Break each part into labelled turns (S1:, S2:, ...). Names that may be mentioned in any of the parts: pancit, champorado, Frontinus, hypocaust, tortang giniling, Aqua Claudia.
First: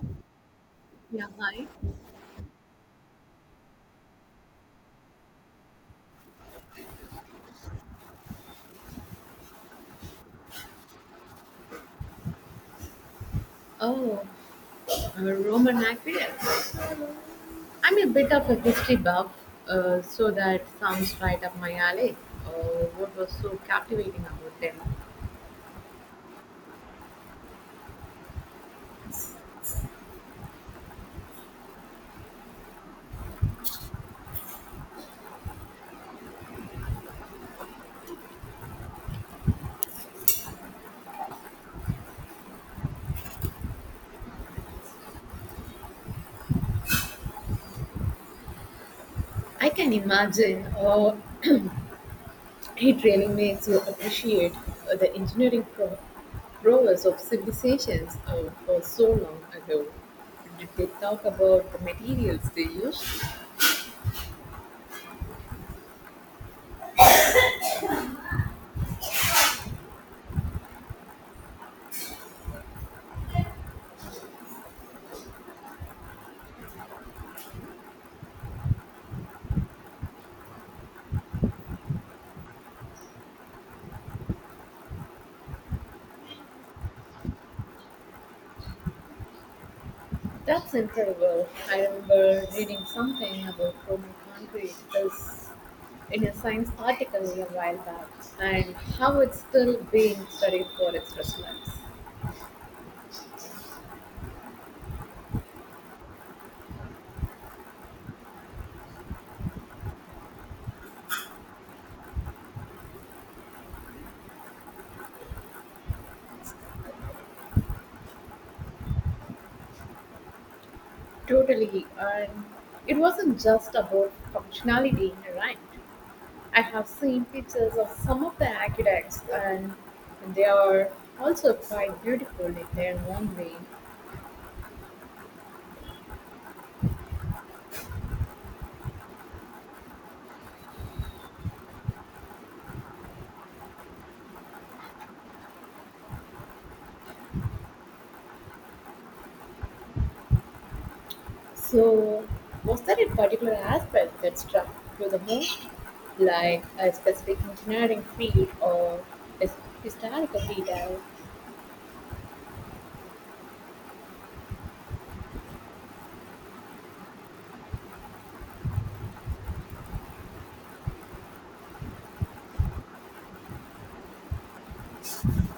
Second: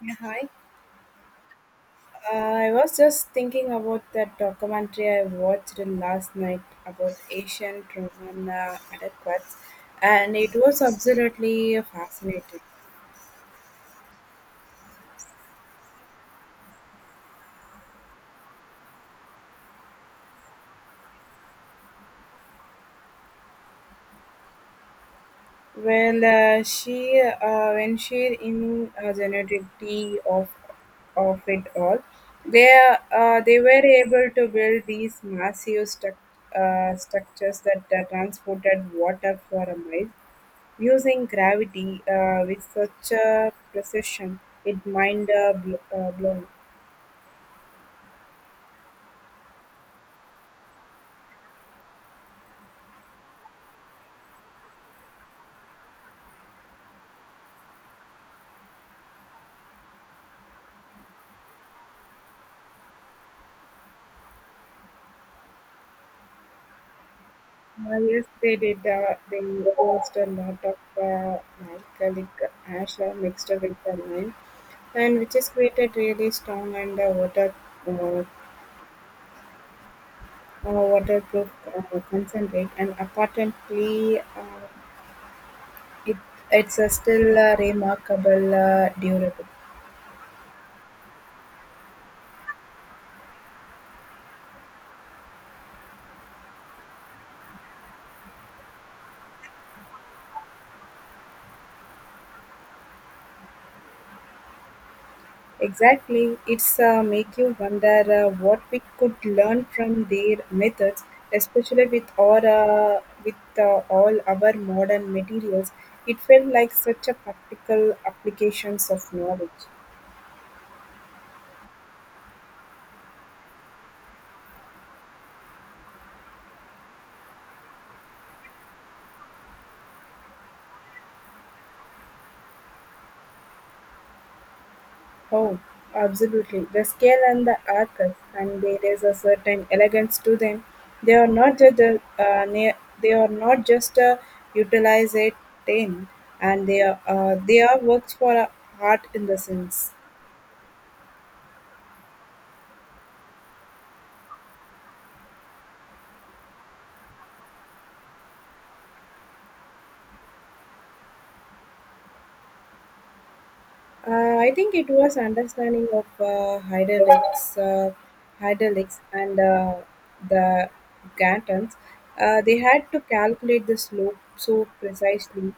S1: Yeah, hi.
S2: Yeah, hi.
S1: I was just thinking about that documentary I watched last night about Asian Roman adequates, and it was absolutely fascinating.
S2: Oh, Roman aqueducts. I'm a bit of a history buff, so that sounds right up my alley. Uh, what was so captivating about them?
S1: Well, she when she in generativity of it all, they were able to build these massive structures that transported water for a mile using gravity with such a precision. It blown.
S2: I can imagine it really makes you appreciate the engineering prowess of civilizations for so long ago. Did they talk about the materials they used?
S1: Yes, they did. They used a lot of alkalic ash mixed with the lime and which is created really strong and uh, waterproof concentrate, and apparently, it it's still remarkable durable.
S2: That's incredible. I remember reading something about Roman concrete is in a science article a while back and how it's still being studied for its resonance.
S1: Exactly, it's make you wonder what we could learn from their methods, especially with our with all our modern materials. It felt like such a practical applications of knowledge.
S2: Totally, and it wasn't just about functionality, right? I have seen pictures of some of the aqueducts and they are also quite beautiful in their own way.
S1: Oh, absolutely. The scale and the archive, and there is a certain elegance to them. They are not just a, uh, ne- they are not just a utilize it thing, and they are works for art in the sense.
S2: So, was there a particular aspect that struck you the most? Like a specific engineering field or a s- historical detail.
S1: I think it was understanding of hydraulics and the Gantons. They had to calculate the slope so precisely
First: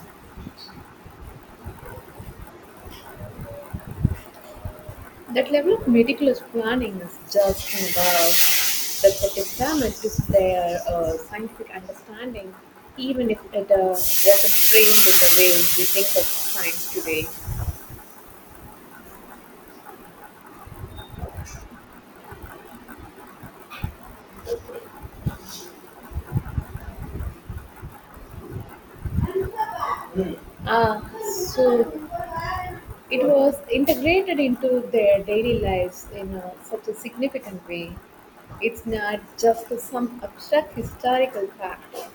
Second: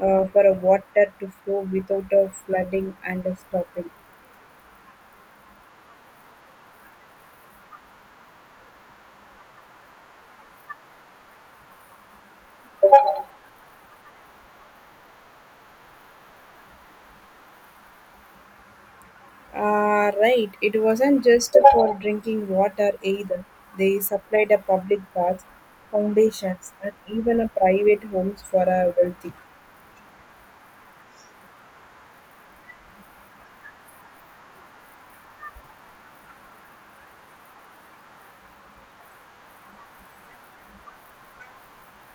S1: for a water to flow without a flooding and a stopping.
S2: That level of meticulous planning is just about. That's a testament to their scientific understanding, even if it wasn't framed in the way we think of science today.
S1: Right, it wasn't just for drinking water either. They supplied a public baths, foundations, and even a private homes for a wealthy.
S2: Ah, so it was integrated into their daily lives in a, such a significant way. It's not just some abstract historical fact.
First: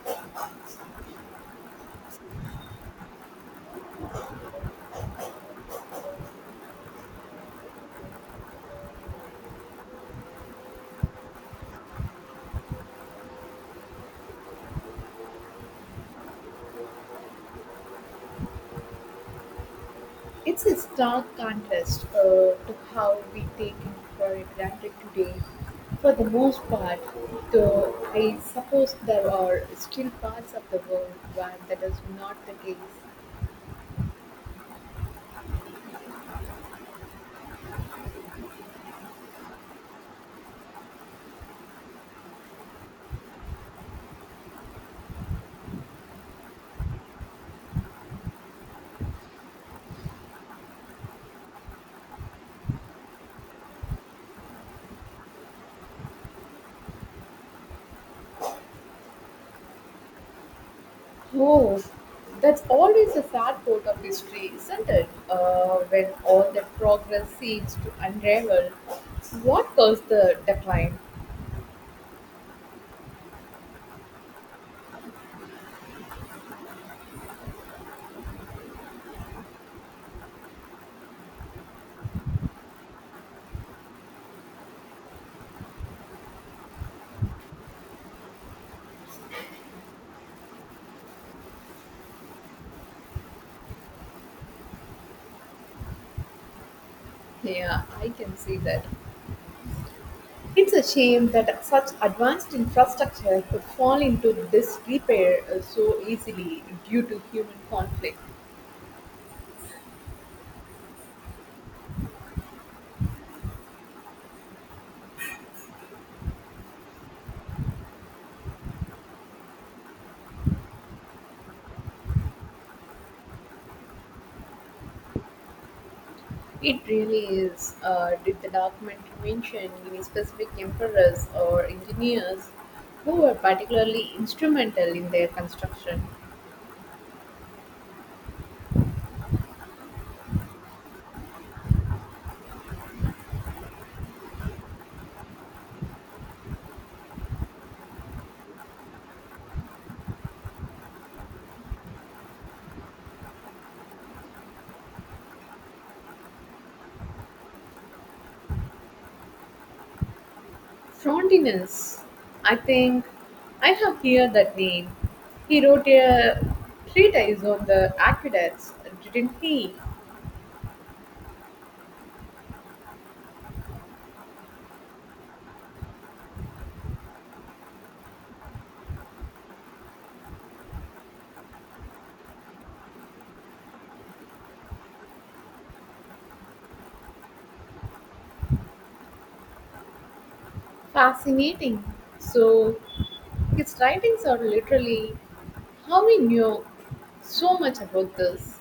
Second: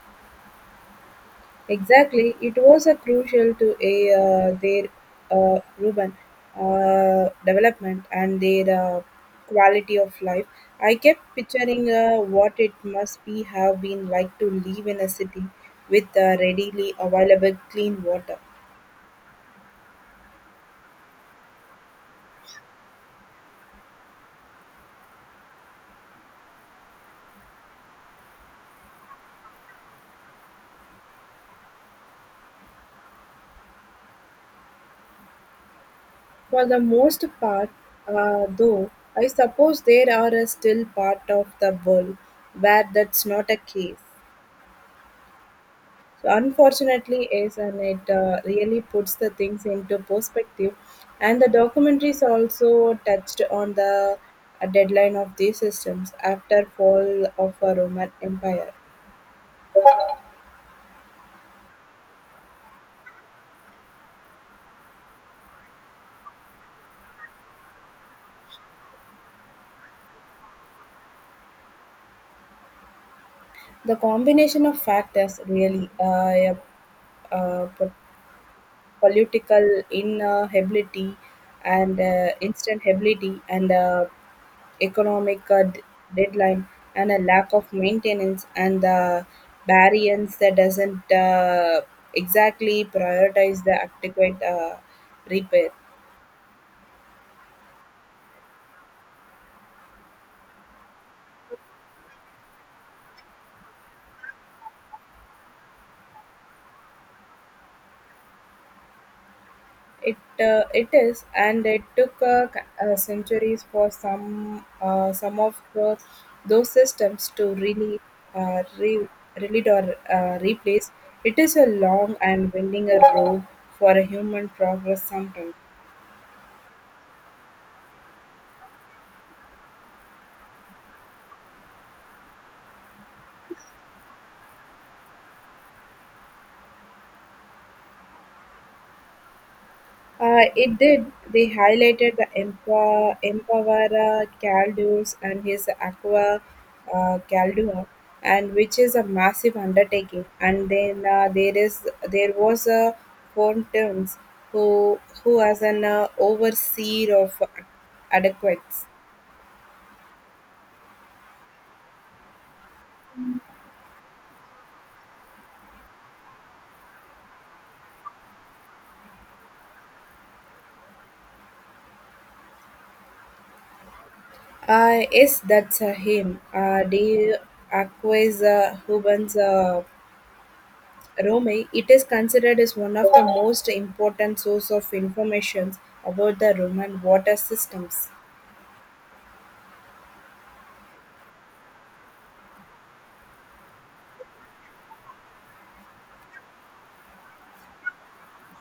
S1: Exactly, it was a crucial to a, their urban development and their uh, quality of life. I kept picturing what it must be have been like to live in a city with readily available clean water.
S2: It's a stark contrast to how we take it for granted today. For the most part, though, I suppose there are still parts of the world where that is not the case.
S1: For the most part, though, I suppose there are a still part of the world where that's not a case. So unfortunately, is, and it really puts the things into perspective. And the documentaries also touched on the deadline of these systems after fall of a Roman Empire.
S2: Oh, that's always a sad part of history, isn't it? When all that progress seems to unravel. What caused the decline?
S1: The combination of factors really, uh, political inability and instability and economic deadline and a lack of maintenance and the variance that doesn't exactly prioritize the adequate repair.
S2: Yeah, I can see that. It's a shame that such advanced infrastructure could fall into disrepair so easily due to human conflict.
S1: It is, and it took centuries for some of the, those systems to really uh, re- relate or replace. It is a long and winding a road for a human progress sometimes.
S2: It really is. Did the document mention any specific emperors or engineers who were particularly instrumental in their construction?
S1: It did. They highlighted the Empa, Empavara Caldus and his Aqua Caldua, and which is a massive undertaking. And then there was a Pontius who was an overseer of adequates.
S2: Frontinus, I think I have heard that name. He wrote a treatise on the aqueducts, didn't he?
S1: Yes, that's him. The Aqua's Hubans. Rome, it is considered as one of the most important source of information about the Roman water systems.
S2: Fascinating. So, his writings are literally how we knew so much about this.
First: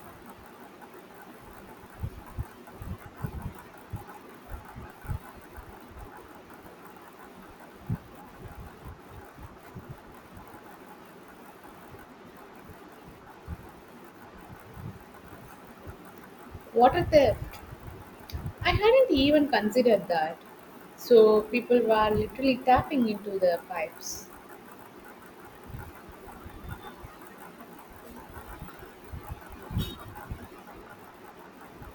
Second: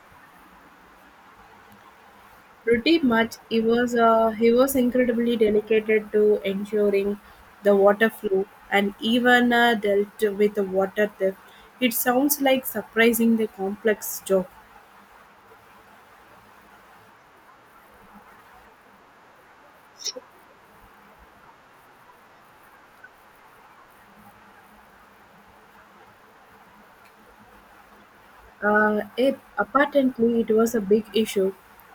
S1: Pretty much, he was incredibly dedicated to ensuring the water flow and even dealt with the water theft. It sounds like surprisingly complex job.
S2: Water theft. I hadn't even considered that. So people were literally tapping into their pipes.
S1: It, apparently, it was a big issue.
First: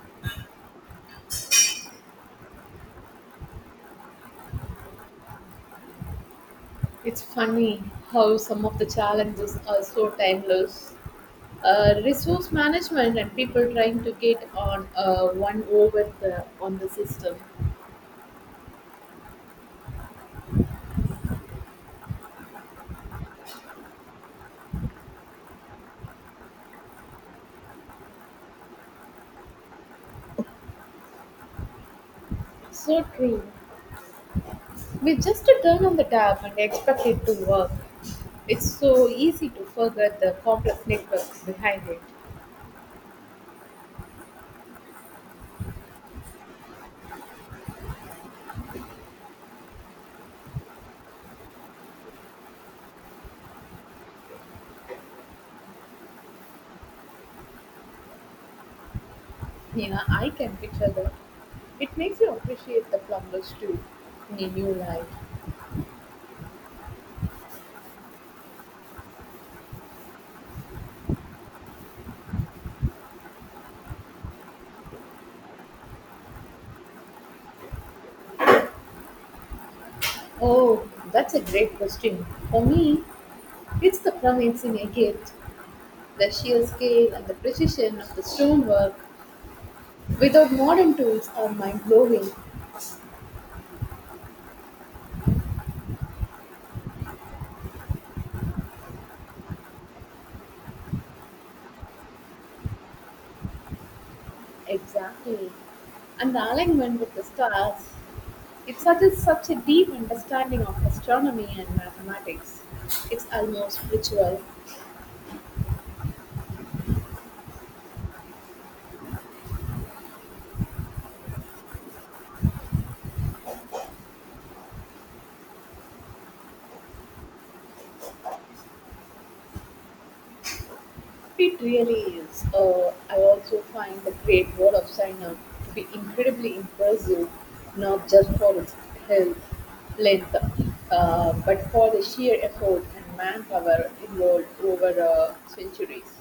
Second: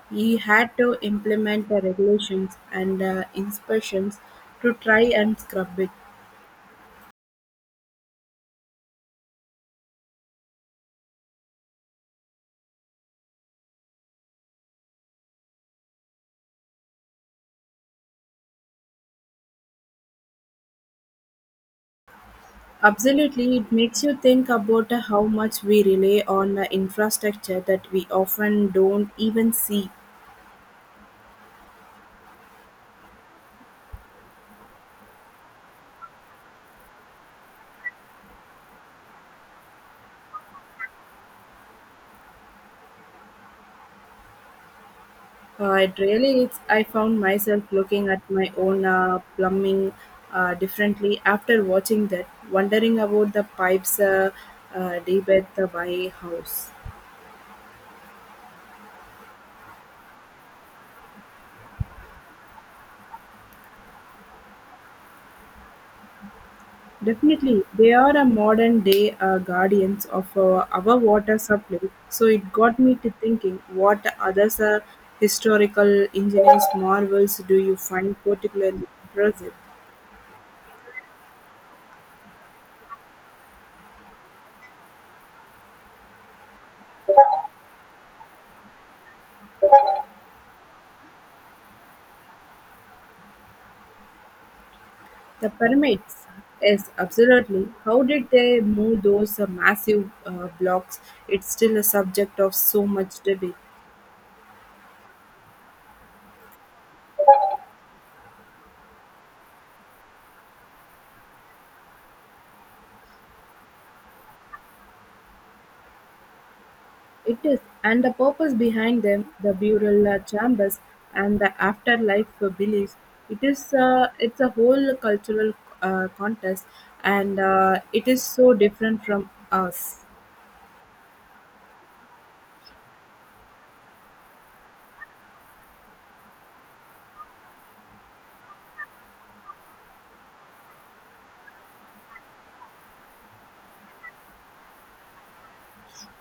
S1: He had to implement the regulations and inspections to try and scrub it.
S2: It's funny how some of the challenges are so timeless. Resource management and people trying to get on one over the, on the system.
S1: Absolutely, it makes you think about how much we rely on the infrastructure that we often don't even see.
S2: So true. We just turn on the tap and expect it to work. It's so easy to forget the complex networks behind it.
S1: It really is. I found myself looking at my own plumbing differently after watching that, wondering about the pipes deep at the my house.
S2: Yeah, I can picture that. It makes you appreciate the plumbers too in a new light.
S1: Definitely, they are a modern day guardians of our water supply. So it got me to thinking, what other historical engineering marvels do you find particularly impressive?
S2: Oh, that's a great question. For me, it's the plumbings in a gift. The sheer scale and the precision of the stonework without modern tools are mind blowing.
S1: The pyramids, yes, absolutely. How did they move those massive blocks? It's still a subject of so much debate.
S2: Exactly. And the alignment with the stars. It suggests such a deep understanding of astronomy and mathematics. It's almost spiritual.
S1: It is, and the purpose behind them, the burial chambers and the afterlife beliefs. It's a whole cultural contest, and it is so different from us.
S2: It really is. I also find the Great Wall of China to be incredibly impressive, not just for its health, length, but for the sheer effort and manpower involved over centuries.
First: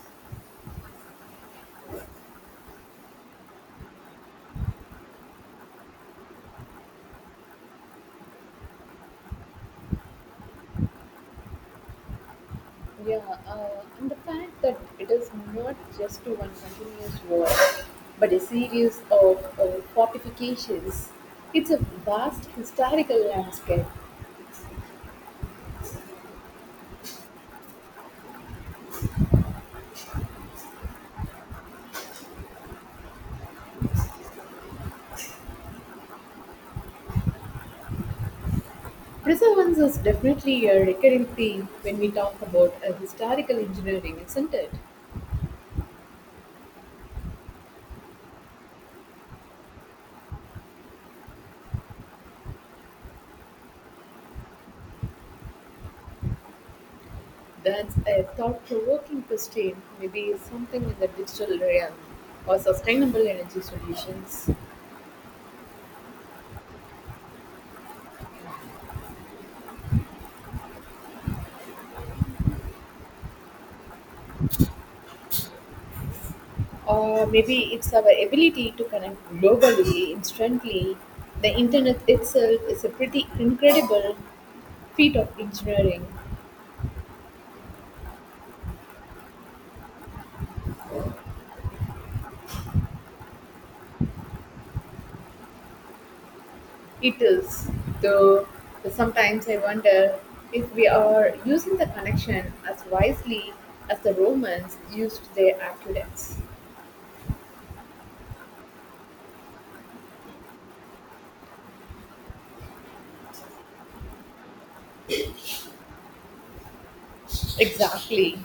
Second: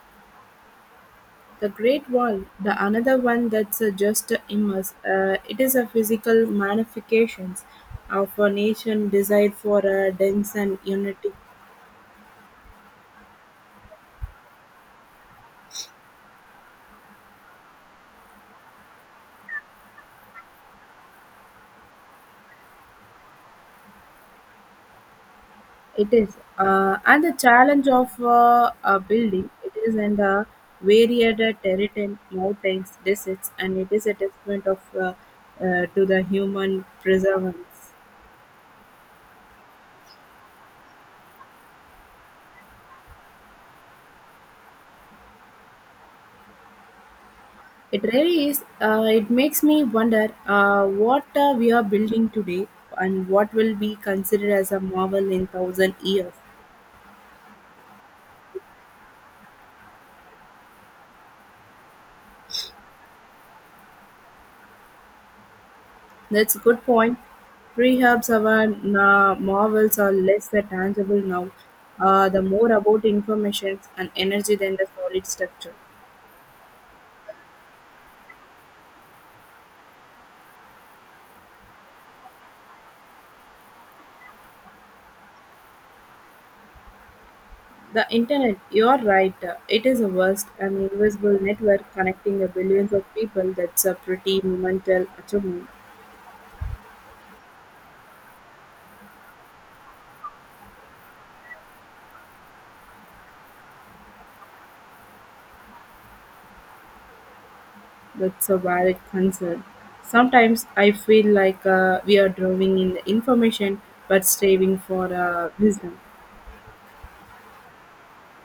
S1: The Great Wall, the another one that's just immense. It is a physical manifestations of a nation desire for a dense and unity.
S2: Yeah, and the fact that it is not just one continuous war, but a series of fortifications. It's a vast historical landscape.
S1: It is, and the challenge of building it is in the varied terrain, mountains, deserts, and it is a testament of to the human perseverance.
S2: Preservance is definitely a recurring theme when we talk about historical engineering, isn't it?
S1: It really is. It makes me wonder what we are building today and what will be considered as a marvel in thousand years.
S2: That's a thought provoking question, maybe something in the digital realm or sustainable energy solutions.
S1: That's a good point. Perhaps our marvels are less than tangible now, the more about information and energy than the solid structure.
S2: Or maybe it's our ability to connect globally instantly. The internet itself is a pretty incredible feat of engineering.
S1: The internet, you are right, it is a vast and invisible network connecting the billions of people. That's a pretty monumental achievement.
S2: It is, though sometimes I wonder if we are using the connection as wisely as the Romans used their aqueducts.
S1: That's a valid concern. Sometimes I feel like we are drowning in the information but striving for wisdom.
S2: Exactly.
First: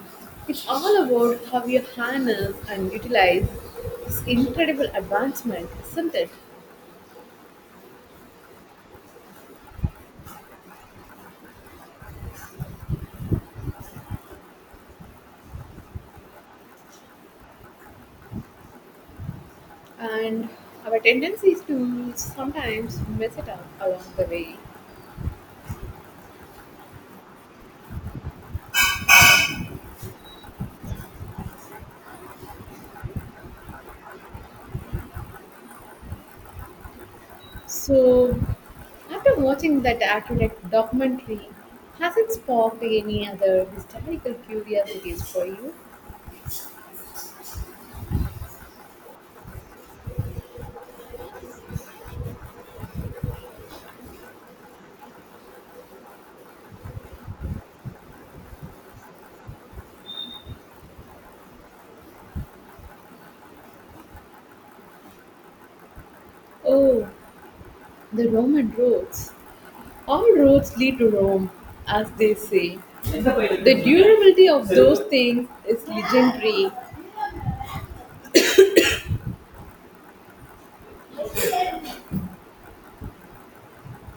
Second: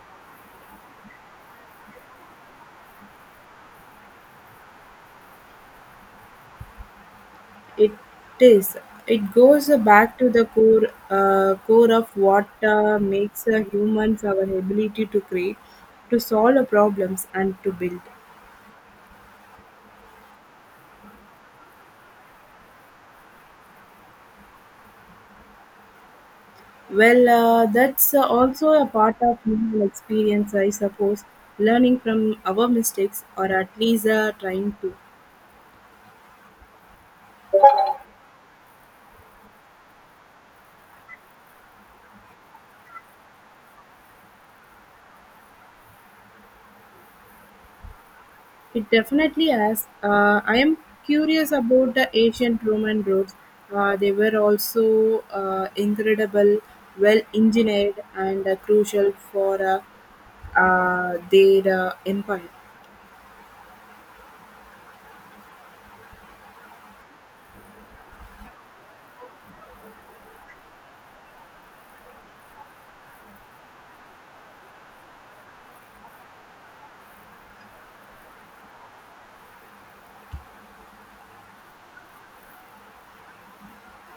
S2: It's all about how you harness and utilize this incredible advancement, isn't it?
S1: It is. It goes back to the core of what makes humans our ability to create, to solve problems, and to build.
S2: And our tendency is to sometimes mess it up along the way.
S1: Well, that's also a part of human experience, I suppose. Learning from our mistakes, or at least trying to.
S2: So, after watching that accurate documentary, has it sparked any other historical curiosities for you?
S1: It definitely has. I am curious about the ancient Roman roads. They were also incredible, well engineered, and crucial for their empire.
S2: Oh, the Roman roads. All roads lead to Rome, as they say. The durability of those things is legendary.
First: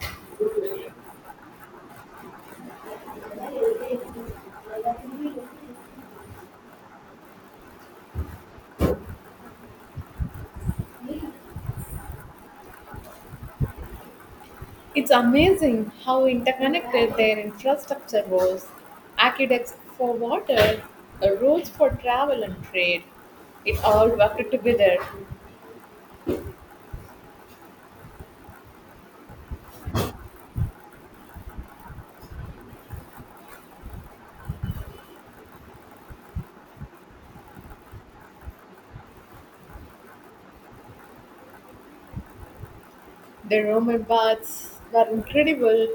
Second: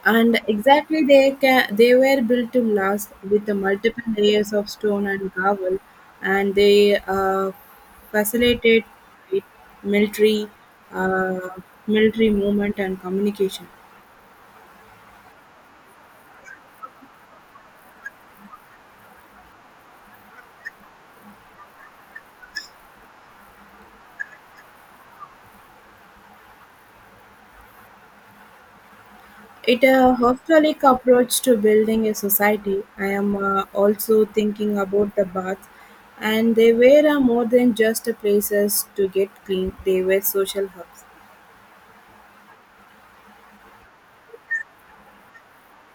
S1: And exactly, they can, they were built to last with the multiple layers of stone and gravel, and they facilitated military uh, military movement and communication.
S2: It's amazing how interconnected their infrastructure was. Aqueducts for water, roads for travel and trade. It all worked together.
S1: It a holistic approach to building a society. I am also thinking about the baths, and they were more than just places to get clean. They were social hubs.
S2: The Roman baths were incredible.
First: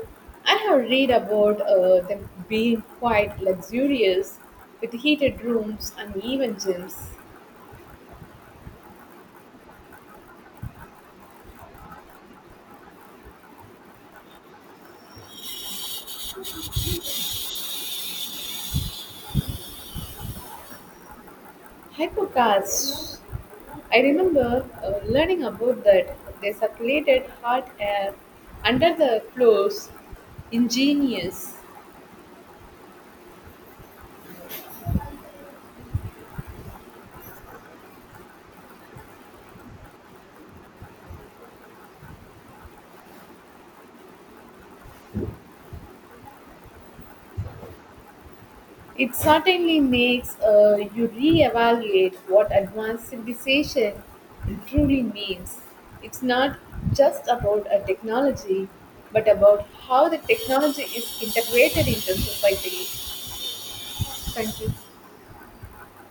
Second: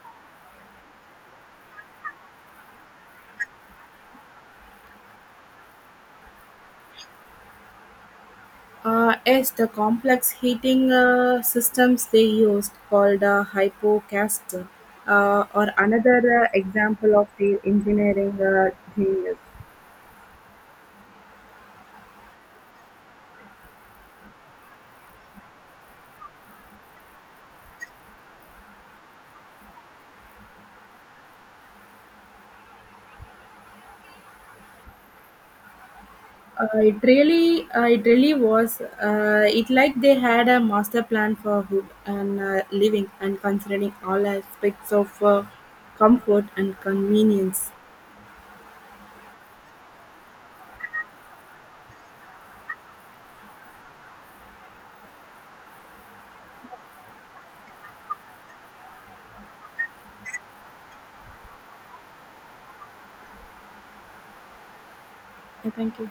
S2: I have read about them being quite luxurious with heated rooms and even gyms.
S1: Yes, the complex heating systems they used, called hypocast, or another example of the engineering genius.
S2: Hypercars I remember learning about that they circulated hot air under the floors. Ingenious.
S1: Uh, it really was. It like they had a master plan for food and living, and considering all aspects of comfort and convenience.
S2: It certainly makes you reevaluate what advanced civilization truly means. It's not just about a technology, but about how the technology is integrated into society. Thank you.
S1: Yeah, thank you.